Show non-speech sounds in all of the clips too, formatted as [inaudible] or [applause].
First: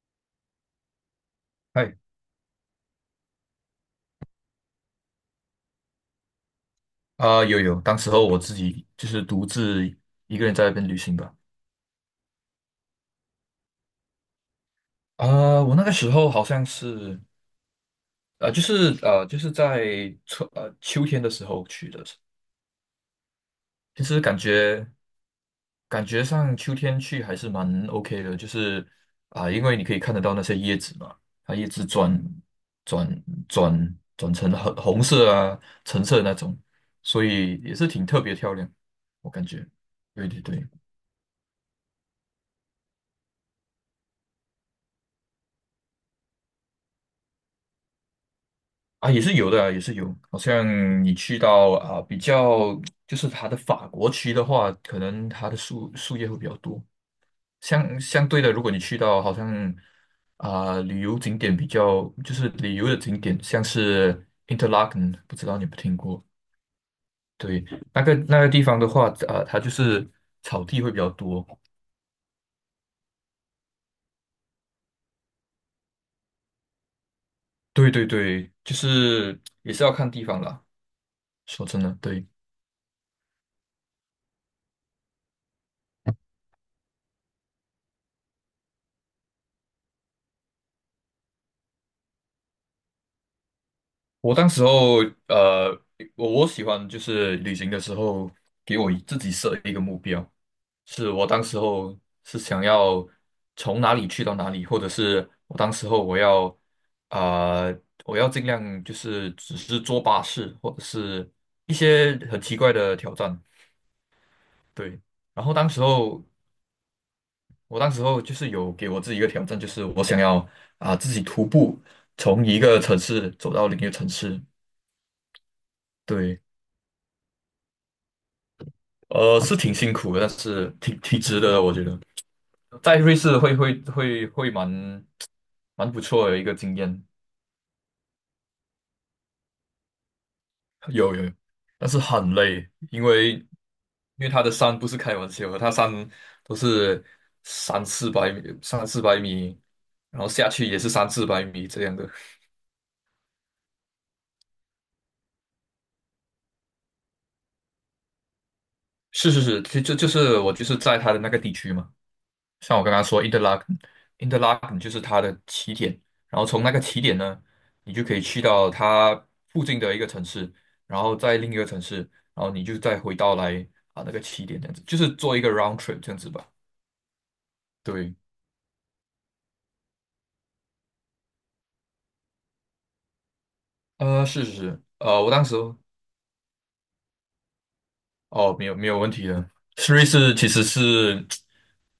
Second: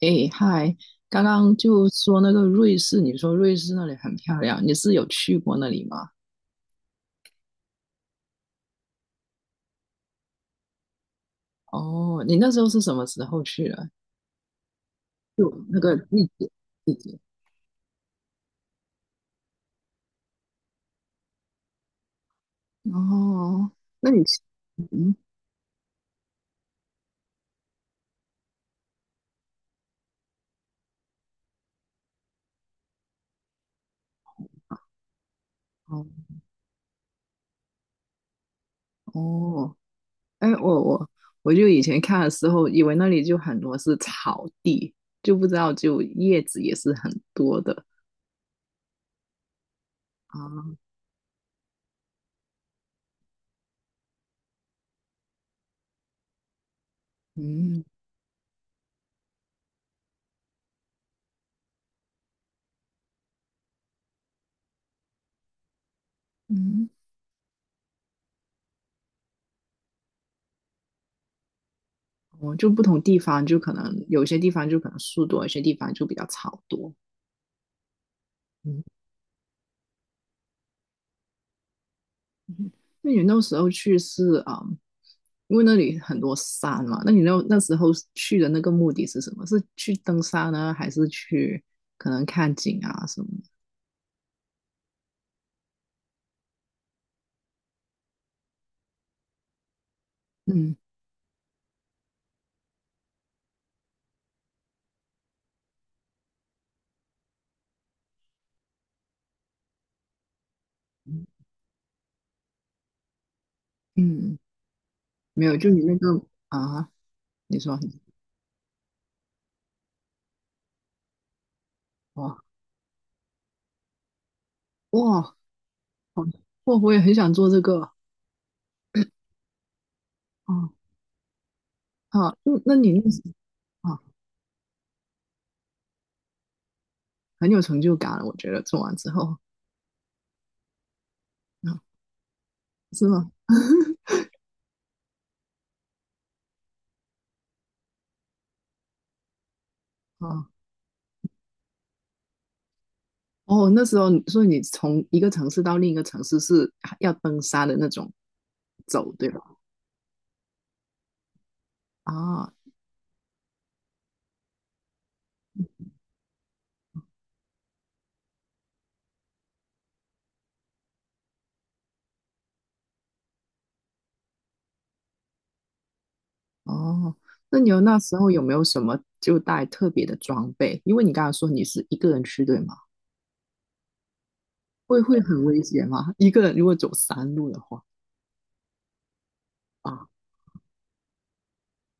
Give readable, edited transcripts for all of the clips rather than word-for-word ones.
哎，嗨，刚刚就嗨，说那个瑞士，你说瑞士那里很漂亮，你是有去过那里吗？有，当时候我自己就是独自一个人在那边旅行吧。哦，你那时候是什么时候去的？就我那那个个时候季好节，像季节。是，就是在秋天的时候去的，哦，其那实你感是觉嗯，感觉上秋天去还是蛮 OK 的，就是因为你可以看得到那些叶子嘛，它叶子转成红红色啊、橙哦色那种，所以也是挺特别漂亮，我感觉。哦，对对哎，对。我就以前看的时候，以为那里就很多是草地，就不知道就叶子也是很多的也是有的啊，也是有。好啊，像你去到比较就是它的法国区的话，可能它的树叶会比较多。嗯相对的，如果你去到好像旅游景点比较，就是旅游的景点，像是 Interlaken,不知道你有没有听过？嗯，对，那个那个地方的话，它就是草地会比较多。哦，就不同地方就可能有些地方就可能树多，有些地方就比较草多，对对对，就嗯。是也是要看地方啦。说真的，对。[laughs] 那你那时候去是啊、嗯因为那里很多山嘛，那你那时候去的那个目的是什么？是去登山呢，还是去可能看景啊什么我当时候，呃，我喜欢就是旅行的时候，给我自己设一个目标，的？嗯是我当时候是想要从哪里去到哪里，或者是我当时候我要我要尽量就是只是坐巴士，或者是一些很奇怪的挑战，嗯，对。然没后有，当就你时那候，个啊，你说我当时候就是有给我自己一个挑战，就是我想要自己徒步哇从一个城市走到另一个城市，哇，好对。哇，我也很想做这个是挺辛苦的，但是啊挺挺值得的，我觉得啊，嗯那你在那瑞时士会会啊会会蛮蛮不错的一个经验，很有成就感，我觉得做完之后有有，有啊，但是很累，因是吗？为因 [laughs] 为它的山不是开玩笑的，它山都是三四百米，三四百米，然后啊下去也是三四百米这样的。哦，那时候你所以你从一个城市到另一个城市是要登山的那种走，对是吧？是是，就是我就是在它的那个地区嘛。啊，像我刚刚说 Interlaken Interlak 就是它的起点，然后从那个起点呢，你就可以去到它附近的一个城市，然后在另一个城市，然后你就再回到来那个起点这样子，就是做一个 round trip 这样子吧。哦，那你有那对，时候有没有什么就带特别的装备？因为你刚才说你是一个人去，对吗？是是是，会会我很当时危险吗？一个人如果走山路的话，哦，没有没有问题的，瑞啊，士其实是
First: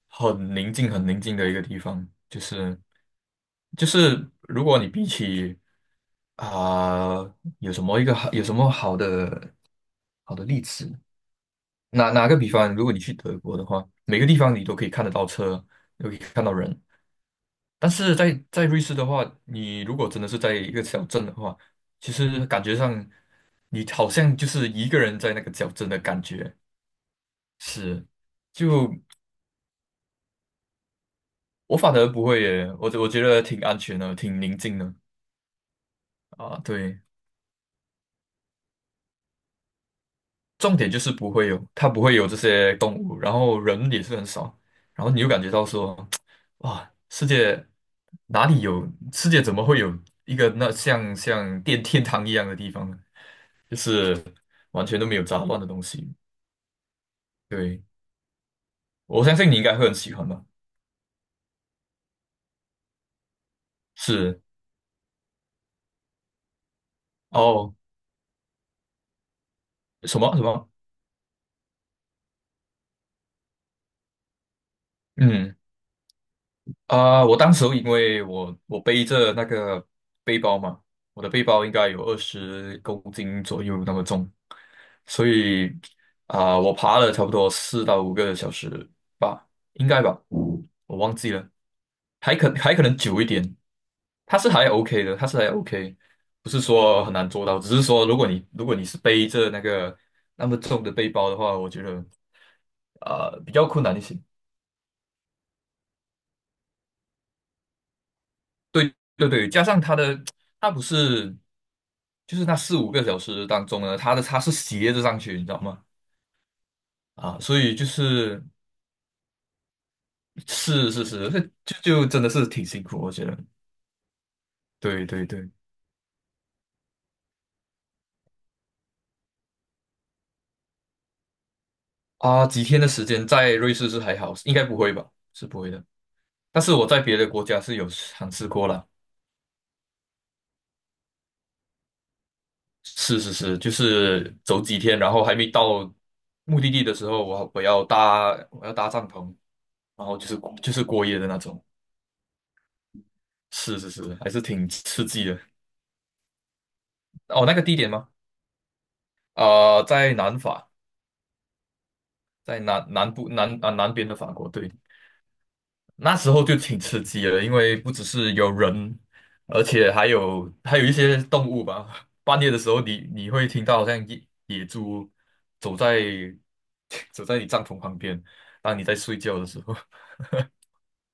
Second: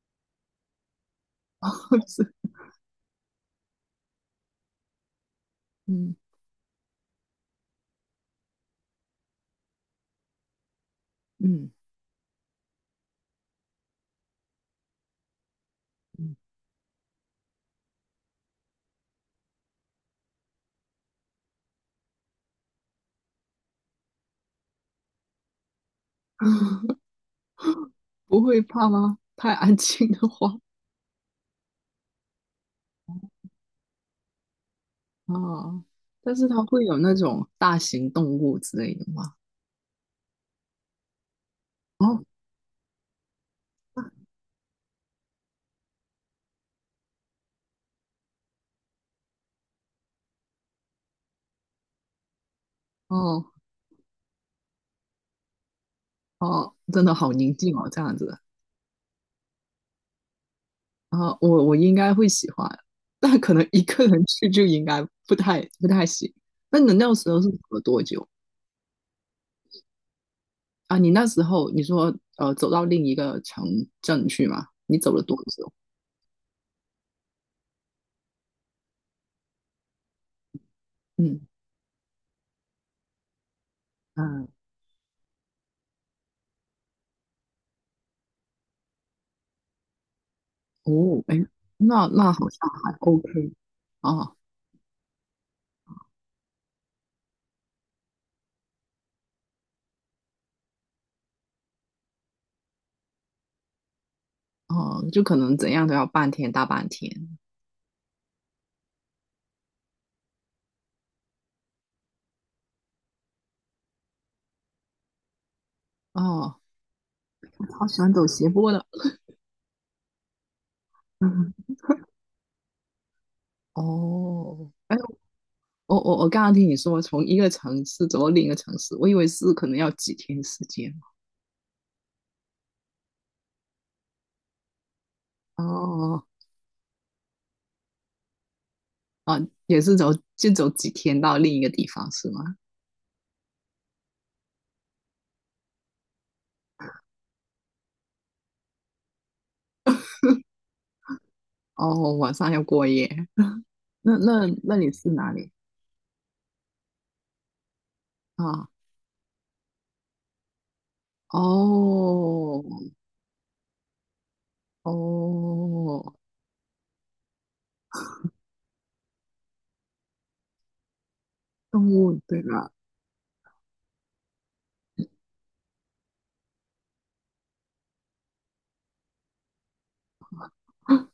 很宁静很宁静的一个地 [laughs] 方，是，就是就是如果你比起嗯啊、有什么一个好有什么好的好的例子？嗯哪哪个比方，如果你去德国的话，每个地方你都可以看得到车，都可以嗯，看到人。但是在在瑞士的话，你如果真的是在一个小镇的话，其实感觉上你好像就是一个人在那个小镇的感觉。是，不会怕就吗？太安静的话，我反而不会耶，我觉得挺安全的，挺宁静的啊，但是啊。它会有对，那种大型动物之类的吗？重点就是不会有，它不会有哦这些动物，然后人也是很少，然后你就感觉到说，[tsk] 哇，世界哪里有，世界怎么会有一个那像像电天堂一样的地方呢？哦就是完全都没有杂乱的东西。哦，真的好宁静对，哦，这样子。我相信你应该会很喜欢吧？啊，我我应该会喜欢，但可能一个人是，去就应该不太行。那你那时候是走哦，了多久什么什么？啊？你那时候你说走到另一个城镇去嘛？你走了多嗯。久？我当时候因为我我背着那个背包嘛，我的背嗯包应该有20公斤左右那么重，嗯所以我爬了差不多4到5个小时吧，应该吧，我忘哦，记哎，了，那那还好可像还可还 能久一 OK 点，哦它是还 OK 的，它是还 OK,不是说很难做到，只是说如果你如果你是背着那个那么重的背包的话，我觉得比较困难一些。哦，就可能怎样都要半天大半天对对对，加上他的，他不是，就是那4、5个小时当中呢，他的他是斜着上去，你知道吗？哦。啊，所我以好就喜欢走是斜坡的，是是 [laughs] 是，嗯这就真的是挺辛苦，我觉得。哦，哎，对对对，我刚刚听你说从一个城市走到另一个城市，我以为是可能要几天时间。啊，几天的时间在瑞士是还好，应该不会吧？是不哦会的。哦，但是我在别的国家是有尝试过了，哦也是走就走几天到另一个地方是吗？是是是，就是走几天，然后还没到目的地的时候，我要搭帐篷，然后就是过夜的那种。哦，晚上要过夜。是是是，那还是那挺那你刺是激哪的。里哦，那个地点吗？啊？在南法，在哦南南部南啊、南边的法国。对，哦，那时候就挺刺激的，因为不只是有人，而且还有还有一些动物动吧。物对半夜的时吧？候你，你会听到好像野野猪走在 [laughs] 走在你帐篷旁边，当你在睡觉的时候，[laughs]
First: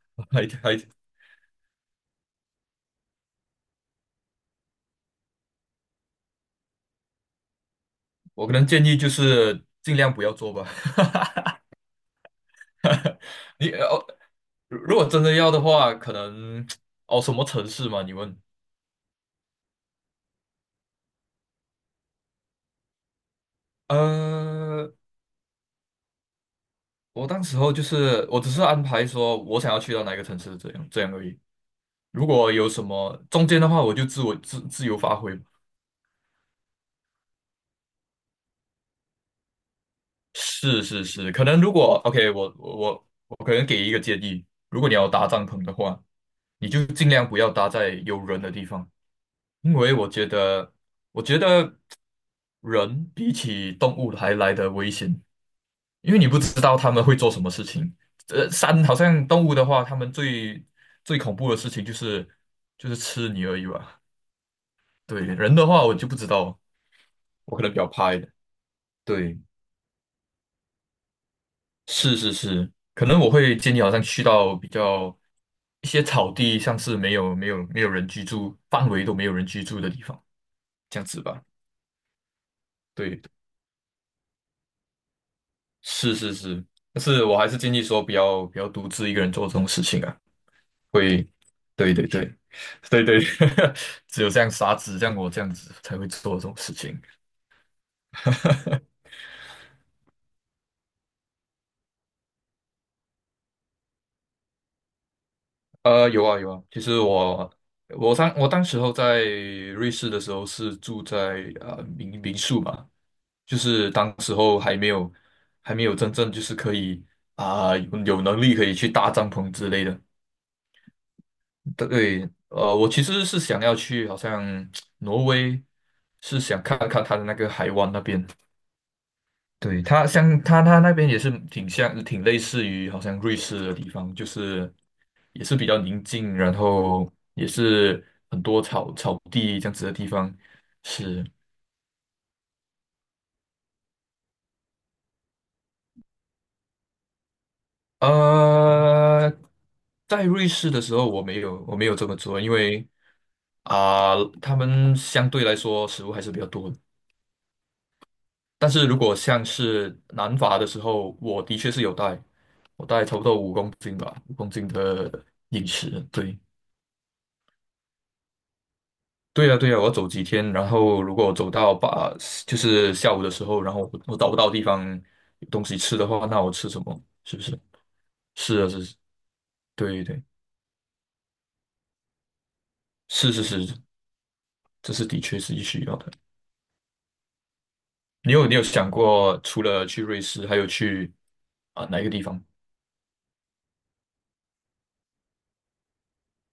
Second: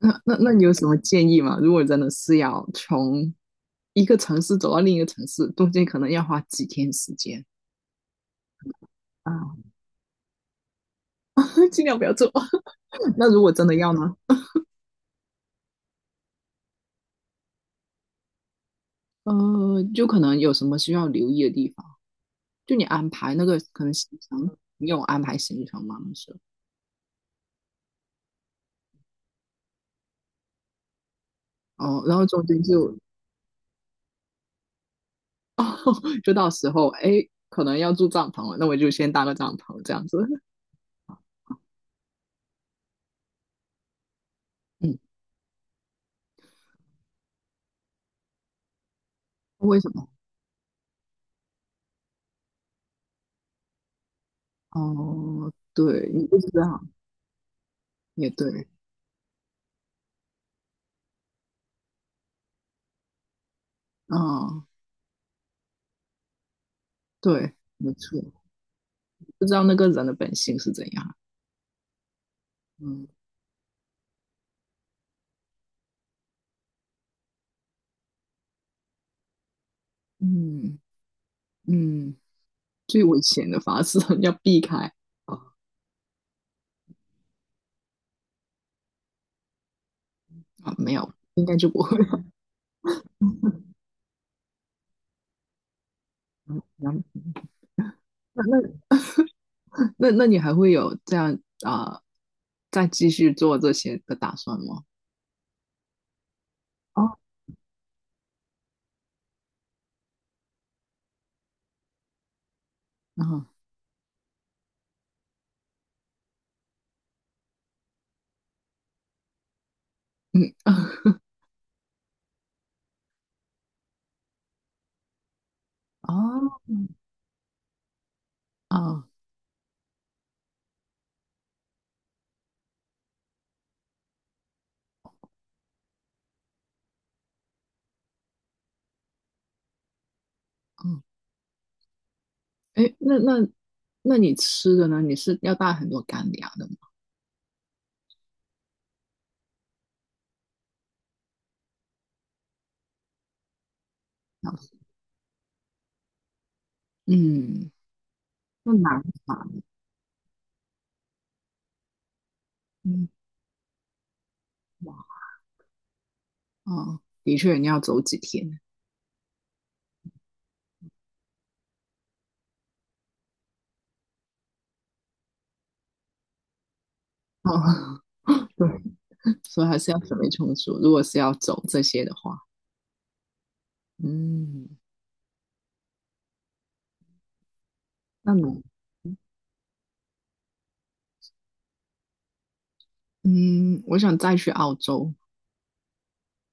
那 [laughs] 那还那你有还什么建议吗？如果真的是要从一个城市走到另一个城市，中间可能要花几天时间我可能建议就啊，是尽量不要做吧。[laughs] [laughs] 尽量不要做。[laughs] 那如果真你的要哦呢？如如果真的要的话，可能 [tsk] 哦，什么城市嘛？你问。呃，就可能有什么需要留意的地方。就你安排那个可能行程，你呃，有安排行程吗？那时我当时候就是我只是安排说我想要去到哪个城市，这样这样而已。候哦，然后如中果间有什就么中间的话，我自自由发挥。就到时候哎，可能要住帐篷了，那我就先搭个帐篷这样子。是是是，可能如果 OK,我可能给一个建议，如果你嗯，要搭帐篷的话，你就尽量不要搭在有人的地方，[laughs] 因为什为我么？觉得我觉得人比起动物还来得危险。哦，对，因为你你不是这知道样，他们会做什么事情。也对，山好像动物的话，他们最最恐怖的事情就是吃你而已吧。嗯，对，人的话我就不知道，对，我可能比较没怕一错，点。对，不知道那个人的本性是怎样。是是是，可嗯能我会建议好像去到比较一些草地，像是没有人居住范围都没有人居住的地方，嗯这样子吧。嗯，最危对，险的法是 [laughs] 要避开。哦是是是，但是我还是建议说不要独自一个人做这种事情啊。啊，没有，会，应该就不对会对了。对，对对，[laughs] 只有这样傻子，像我这样子才会做这种事情。[laughs] 那那 [laughs] 那你还会有这样啊、呃再继续做这些的打算吗？呃，有啊有啊，其实哦，我我当时候在瑞士的时候是住在民民宿嘛，啊，就是当时候还没有真正就是可以有有能力可以去搭帐篷之类的。嗯，[laughs] 对，我其实是想要去好像 [tsk] 挪威，是哦，想看看它的那个海湾那边，哦，对，它像它它那边也是挺像，挺类似于好像瑞士的地方，就是也是比较宁静，然后也是很多草草地这样子的地方。嗯，是，哎，那你吃的呢？你是要带很多干粮的呃，在瑞士的时候我没有这么做，因为他吗？们相对来说食物还是比较多的。嗯，但那是如难果像吧？是南法的时候，我的确是有带，我带嗯，差不多五公斤吧，五公斤哇，的饮食，对。哦，的确，你要走几天？对呀，对呀，我要走几天，然后如果我走到把就是下午的时候，然后我找不到地方有东西吃的话，那我吃什么？是不是？哦，[laughs] 是对，啊，是，所以还是要对准对，备充足。如果是要走这些的话，是是是，嗯这是的确是需要的。你那有你难。有想过，除了去瑞士，还有去哪一个地方嗯，我想再去澳洲，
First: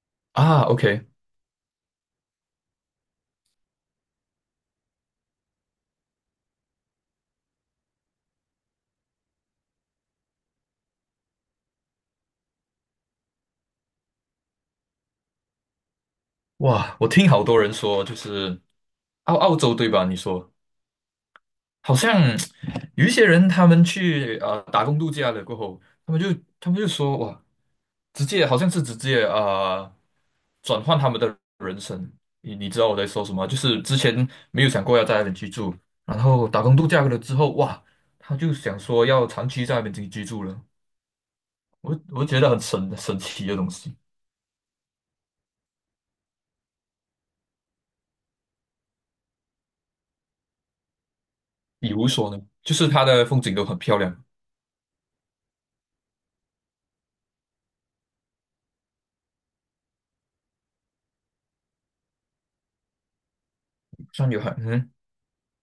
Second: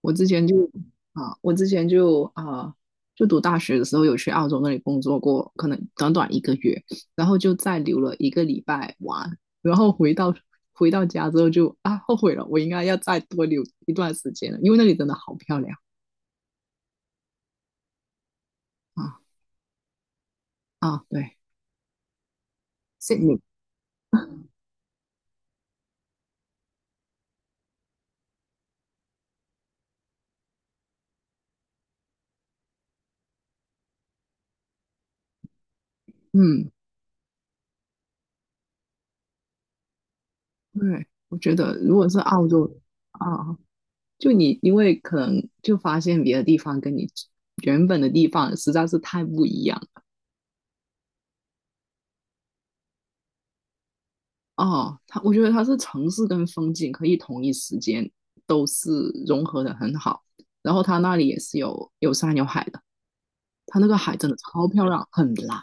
我之前啊就？OK,啊，我之前就啊，就读大学的时候有去澳洲那里工作过，可能短短一个月，然后就再留了一个礼拜玩，然后回到家之后就啊后悔了，我应该要再多留一段时间了，因为那里真的好漂亮哇，我听好多人说，就是啊澳洲对吧？你说啊，对，好像有一悉些尼，人他们去打工度假了过后，他们就他们就说哇。直接好像是直接呃转换他们的人生。你你知道我在说什么？就是之前没有想过要在那边居住，然后打嗯，工度假了之后，哇，他就想说要长期在那边居住了。对，我觉得如我果是我觉澳得很洲神神奇的啊，东西。就你因为可能就发现别的地方跟你原本的地方实在是太不一样。比如说呢，就是它的风景都很漂亮，哦，它我觉得它是城市跟风景可以同一时间都是融合的很好，然后它那里也是有有山有海的，它那个海真山的有海，超漂嗯，亮，很蓝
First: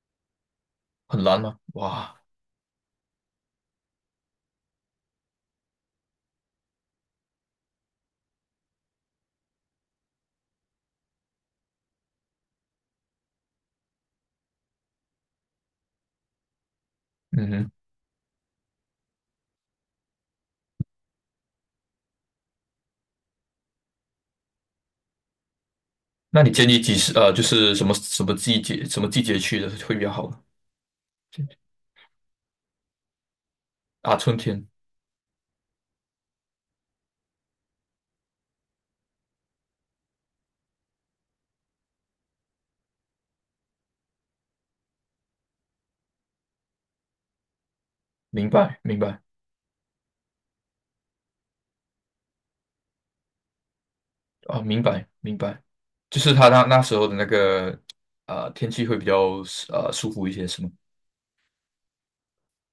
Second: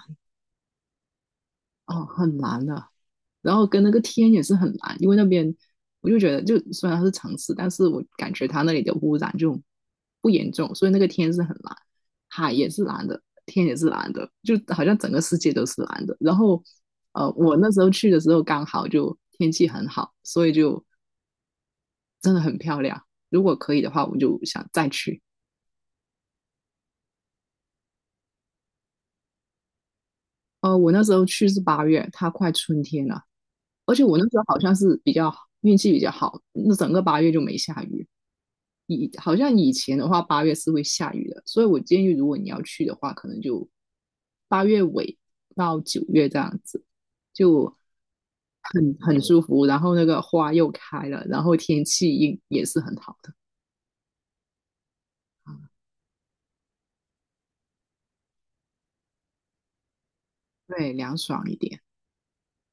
很蓝吗？哦，哇，很蓝的，然后跟那个天也是很蓝，因为那边我就觉得就虽然它是城市，但是我感觉它那里的污染就不严重，所以那个天是很蓝，海也是蓝的，天也是蓝的，就好像整个世界都是蓝的，然后。呃，嗯我那哼，时候去的时候刚好就天气很好，所以就真的很漂亮。如果可以的话，我就想再去。那你建议几时？就是什么什么季节，什么季节去的会比较好呢呃，我那时候去是八月，它快春天了，而且啊，我那春时候好天，像是比较运气比较好，那整个八月就没下雨。以好像以前的话，八月是会下雨的，所以我建议如果你要去的话，可能就8月尾到9月这样子，就明白很明很白。舒服。然后那个花又开了，然后天气也是很好的，哦，明白明啊白，就是他那那时候的那个天气会比较舒服一些，是吗？对，凉爽一点。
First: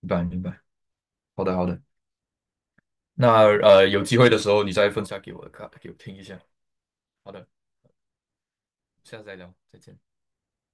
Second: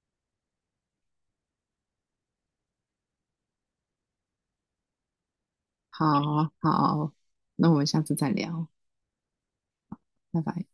明白明白，好的好的，那有机会的时候你再分享给我看，给我听一下。好好，好的，那我们下次再聊。下次再聊，再见。拜拜。